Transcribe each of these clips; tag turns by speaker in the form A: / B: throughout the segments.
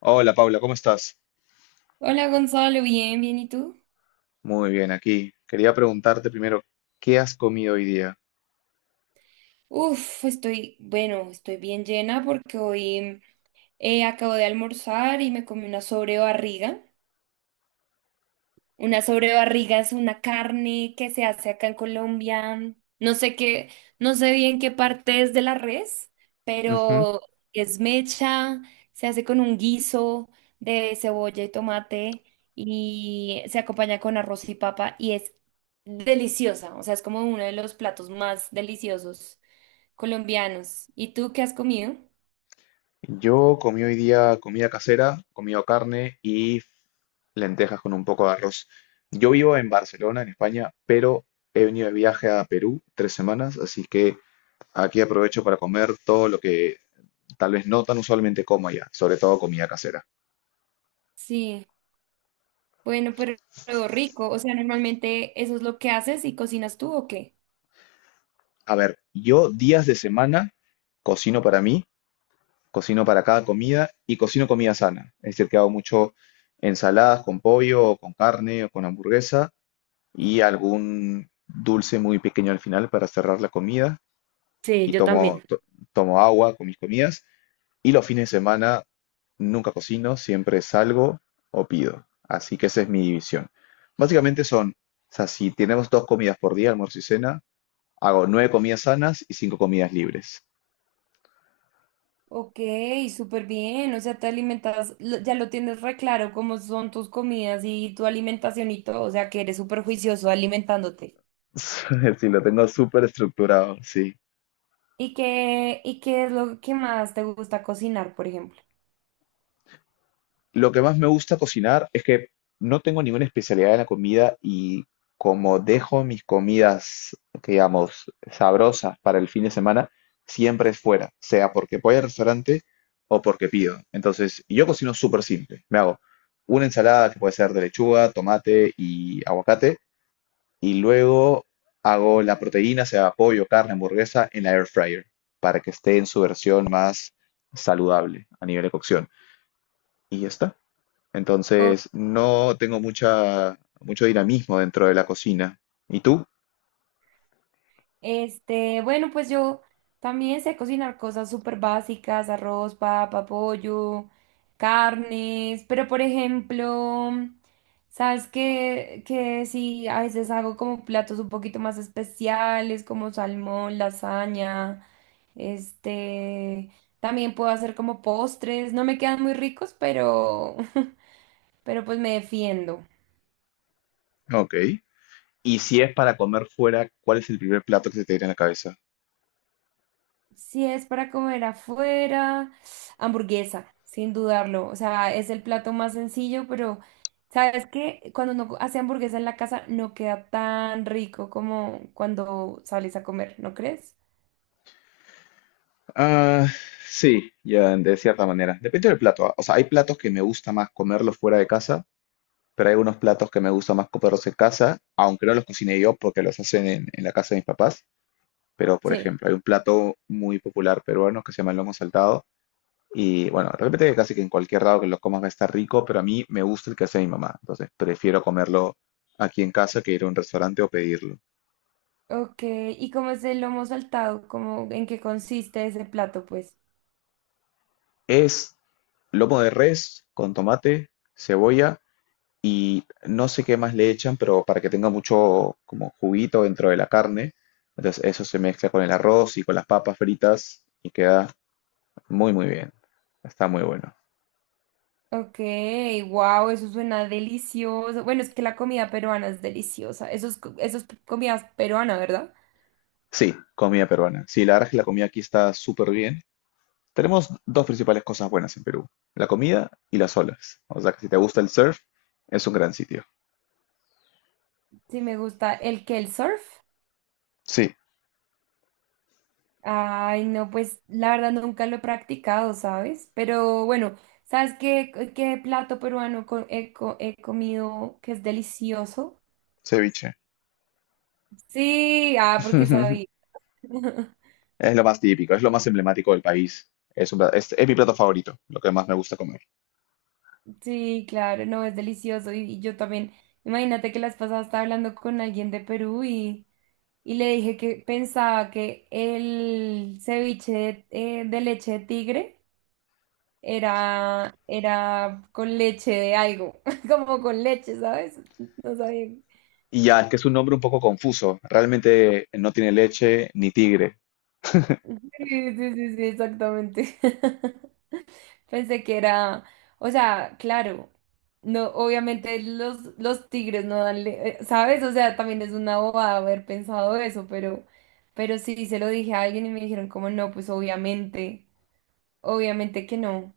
A: Hola Paula, ¿cómo estás?
B: Hola Gonzalo, bien, bien, ¿y tú?
A: Muy bien, aquí. Quería preguntarte primero, ¿qué has comido hoy día?
B: Uf, estoy, bueno, estoy bien llena porque hoy acabo de almorzar y me comí una sobrebarriga. Una sobrebarriga es una carne que se hace acá en Colombia. No sé qué, no sé bien qué parte es de la res,
A: Ujú.
B: pero es mecha, se hace con un guiso de cebolla y tomate y se acompaña con arroz y papa y es deliciosa, o sea, es como uno de los platos más deliciosos colombianos. ¿Y tú qué has comido?
A: Yo comí hoy día comida casera, comido carne y lentejas con un poco de arroz. Yo vivo en Barcelona, en España, pero he venido de viaje a Perú 3 semanas, así que aquí aprovecho para comer todo lo que tal vez no tan usualmente como allá, sobre todo comida casera.
B: Sí, bueno, pero rico. O sea, normalmente, ¿eso es lo que haces y cocinas tú o qué?
A: A ver, yo días de semana cocino para mí, cocino para cada comida y cocino comida sana. Es decir, que hago mucho ensaladas con pollo, o con carne o con hamburguesa y algún dulce muy pequeño al final para cerrar la comida.
B: Sí,
A: Y
B: yo también.
A: tomo agua con mis comidas. Y los fines de semana nunca cocino, siempre salgo o pido. Así que esa es mi división. Básicamente son, o sea, si tenemos dos comidas por día, almuerzo y cena, hago nueve comidas sanas y cinco comidas libres.
B: Ok, súper bien. O sea, te alimentas, ya lo tienes re claro cómo son tus comidas y tu alimentación y todo. O sea, que eres súper juicioso alimentándote.
A: Si lo tengo súper estructurado, sí.
B: ¿Y qué es lo que más te gusta cocinar, por ejemplo?
A: Lo que más me gusta cocinar es que no tengo ninguna especialidad en la comida y como dejo mis comidas, digamos, sabrosas para el fin de semana, siempre es fuera, sea porque voy al restaurante o porque pido. Entonces, yo cocino súper simple. Me hago una ensalada que puede ser de lechuga, tomate y aguacate y luego hago la proteína, sea pollo, carne, hamburguesa, en la air fryer para que esté en su versión más saludable a nivel de cocción. Y ya está. Entonces, no tengo mucho dinamismo dentro de la cocina. ¿Y tú?
B: Bueno, pues yo también sé cocinar cosas súper básicas, arroz, papa, pollo, carnes, pero por ejemplo, sabes que sí, a veces hago como platos un poquito más especiales, como salmón, lasaña, este, también puedo hacer como postres, no me quedan muy ricos, pero, pero pues me defiendo.
A: Ok. Y si es para comer fuera, ¿cuál es el primer plato que se te viene a la cabeza?
B: Si es para comer afuera, hamburguesa, sin dudarlo. O sea, es el plato más sencillo, pero sabes que cuando uno hace hamburguesa en la casa no queda tan rico como cuando sales a comer, ¿no crees?
A: Ah, sí, ya, de cierta manera. Depende del plato. Ah. O sea, hay platos que me gusta más comerlos fuera de casa, pero hay unos platos que me gusta más comerlos en casa, aunque no los cocine yo porque los hacen en la casa de mis papás. Pero, por
B: Sí.
A: ejemplo, hay un plato muy popular peruano que se llama el lomo saltado. Y bueno, de repente casi que en cualquier lado que lo comas va a estar rico, pero a mí me gusta el que hace mi mamá. Entonces prefiero comerlo aquí en casa que ir a un restaurante o pedirlo.
B: Ok, ¿y cómo es el lomo saltado? ¿Cómo, en qué consiste ese plato, pues?
A: Es lomo de res con tomate, cebolla y no sé qué más le echan, pero para que tenga mucho como juguito dentro de la carne. Entonces eso se mezcla con el arroz y con las papas fritas y queda muy muy bien. Está muy bueno.
B: Ok, wow, eso suena delicioso. Bueno, es que la comida peruana es deliciosa. Eso es, eso es comida peruana, ¿verdad?
A: Sí, comida peruana. Sí, la verdad es que la comida aquí está súper bien. Tenemos dos principales cosas buenas en Perú, la comida y las olas. O sea que si te gusta el surf, es un gran sitio.
B: Sí, me gusta. El que el surf.
A: Sí,
B: Ay, no, pues la verdad nunca lo he practicado, ¿sabes? Pero bueno, ¿sabes qué plato peruano he comido que es delicioso?
A: ceviche.
B: Sí, ah, porque sabía.
A: Es lo más típico, es lo más emblemático del país. Es mi plato favorito, lo que más me gusta comer.
B: Sí, claro, no, es delicioso. Y yo también, imagínate que las pasadas estaba hablando con alguien de Perú y le dije que pensaba que el ceviche de leche de tigre era, era con leche de algo, como con leche, ¿sabes? No sabía.
A: Y ya, es que es un nombre un poco confuso. Realmente no tiene leche ni tigre.
B: Sí, sí, sí, sí, exactamente. Pensé que era, o sea, claro, no, obviamente los tigres no dan, ¿sabes? O sea, también es una bobada haber pensado eso, pero sí, se lo dije a alguien y me dijeron como no, pues obviamente, obviamente que no.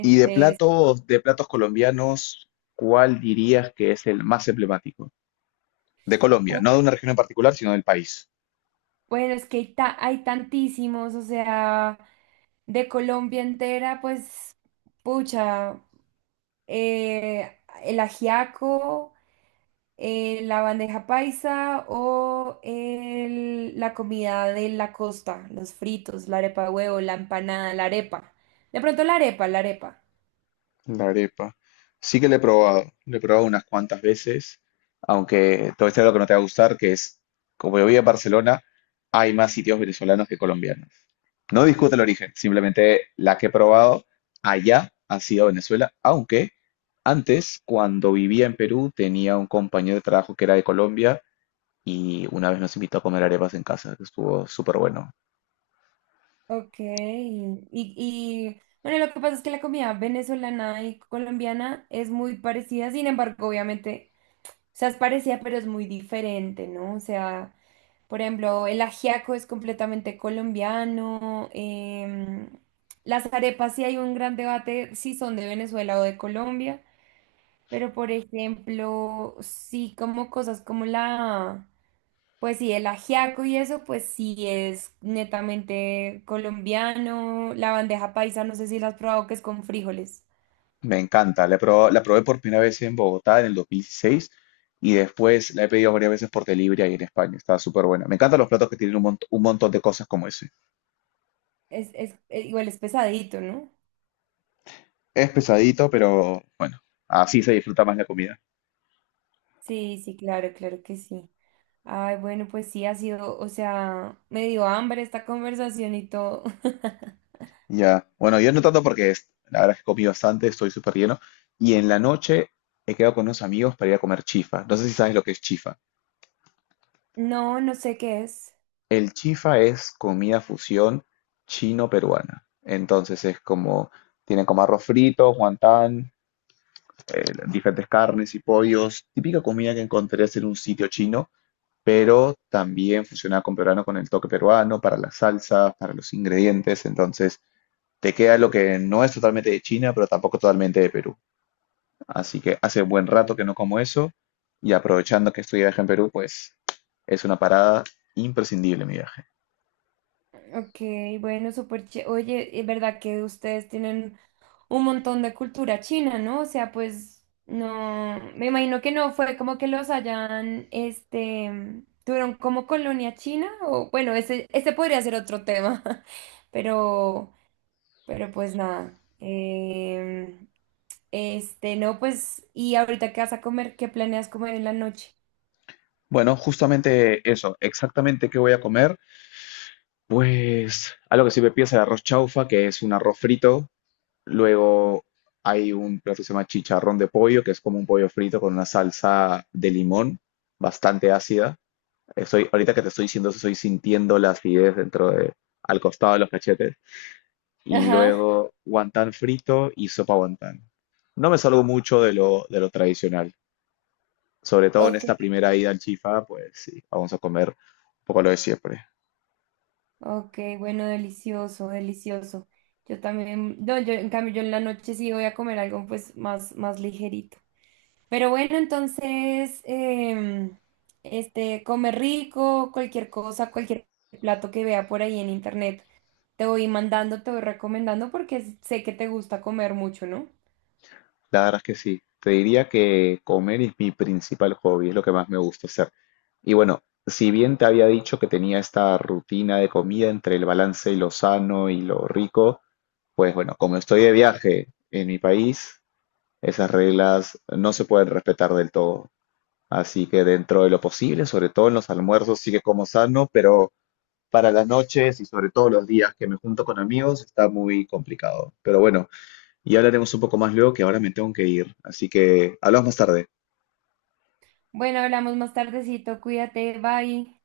A: Y
B: es-
A: de platos colombianos, ¿cuál dirías que es el más emblemático? De Colombia,
B: u-
A: no de una región en particular, sino del país.
B: bueno, es que hay tantísimos, o sea... De Colombia entera, pues, pucha, el ajiaco, la bandeja paisa o la comida de la costa, los fritos, la arepa de huevo, la empanada, la arepa. De pronto la arepa, la arepa.
A: La arepa. Sí que le he probado unas cuantas veces, aunque todo esto es lo que no te va a gustar, que es, como yo vivo en Barcelona, hay más sitios venezolanos que colombianos. No discuto el origen, simplemente la que he probado allá ha sido Venezuela, aunque antes, cuando vivía en Perú, tenía un compañero de trabajo que era de Colombia y una vez nos invitó a comer arepas en casa, que estuvo súper bueno.
B: Ok. Y bueno, lo que pasa es que la comida venezolana y colombiana es muy parecida, sin embargo, obviamente, o sea, es parecida, pero es muy diferente, ¿no? O sea... Por ejemplo, el ajiaco es completamente colombiano. Las arepas sí, hay un gran debate si son de Venezuela o de Colombia. Pero, por ejemplo, sí como cosas como pues sí, el ajiaco y eso, pues sí es netamente colombiano. La bandeja paisa, no sé si la has probado, que es con frijoles.
A: Me encanta. La he probado- la probé por primera vez en Bogotá en el 2016 y después la he pedido varias veces por delivery ahí en España. Está súper buena. Me encantan los platos que tienen un montón de cosas como ese.
B: Es, igual es pesadito, ¿no?
A: Es pesadito, pero bueno, así se disfruta más la comida.
B: Sí, sí, claro, claro que sí. Ay, bueno, pues sí, ha sido, o sea, me dio hambre esta conversación y todo.
A: Ya. Bueno, yo no tanto porque es- la verdad es que comí bastante, estoy súper lleno. Y en la noche he quedado con unos amigos para ir a comer chifa. No sé si sabes lo que es chifa.
B: No, no sé qué es.
A: El chifa es comida fusión chino-peruana. Entonces es como, tienen como arroz frito, guantán, diferentes carnes y pollos, típica comida que encontrarías en un sitio chino, pero también fusionada con peruano, con el toque peruano, para las salsas, para los ingredientes, entonces te queda lo que no es totalmente de China, pero tampoco totalmente de Perú. Así que hace buen rato que no como eso y aprovechando que estoy de viaje en Perú, pues es una parada imprescindible mi viaje.
B: Ok, bueno, súper oye, es verdad que ustedes tienen un montón de cultura china, ¿no? O sea, pues no, me imagino que no fue como que los hayan, este, tuvieron como colonia china o bueno, ese podría ser otro tema, pero, pero pues nada. No, pues, ¿y ahorita qué vas a comer? ¿Qué planeas comer en la noche?
A: Bueno, justamente eso, exactamente qué voy a comer. Pues algo que siempre piensa el arroz chaufa, que es un arroz frito. Luego hay un plato que se llama chicharrón de pollo, que es como un pollo frito con una salsa de limón bastante ácida. Estoy, ahorita que te estoy diciendo eso, estoy sintiendo la acidez dentro de, al costado de los cachetes. Y
B: Ajá,
A: luego guantán frito y sopa guantán. No me salgo mucho de lo tradicional. Sobre todo en
B: ok,
A: esta primera ida al Chifa, pues sí, vamos a comer un poco lo de siempre.
B: ok, bueno, delicioso, delicioso. Yo también, no, yo en cambio yo en la noche sí voy a comer algo pues más, más ligerito. Pero bueno, entonces, come rico, cualquier cosa, cualquier plato que vea por ahí en internet, te voy mandando, te voy recomendando porque sé que te gusta comer mucho, ¿no?
A: La verdad es que sí. Te diría que comer es mi principal hobby, es lo que más me gusta hacer. Y bueno, si bien te había dicho que tenía esta rutina de comida entre el balance y lo sano y lo rico, pues bueno, como estoy de viaje en mi país, esas reglas no se pueden respetar del todo. Así que dentro de lo posible, sobre todo en los almuerzos, sí que como sano, pero para las noches y sobre todo los días que me junto con amigos está muy complicado. Pero bueno, y hablaremos un poco más luego, que ahora me tengo que ir. Así que hablamos más tarde.
B: Bueno, hablamos más tardecito, cuídate, bye.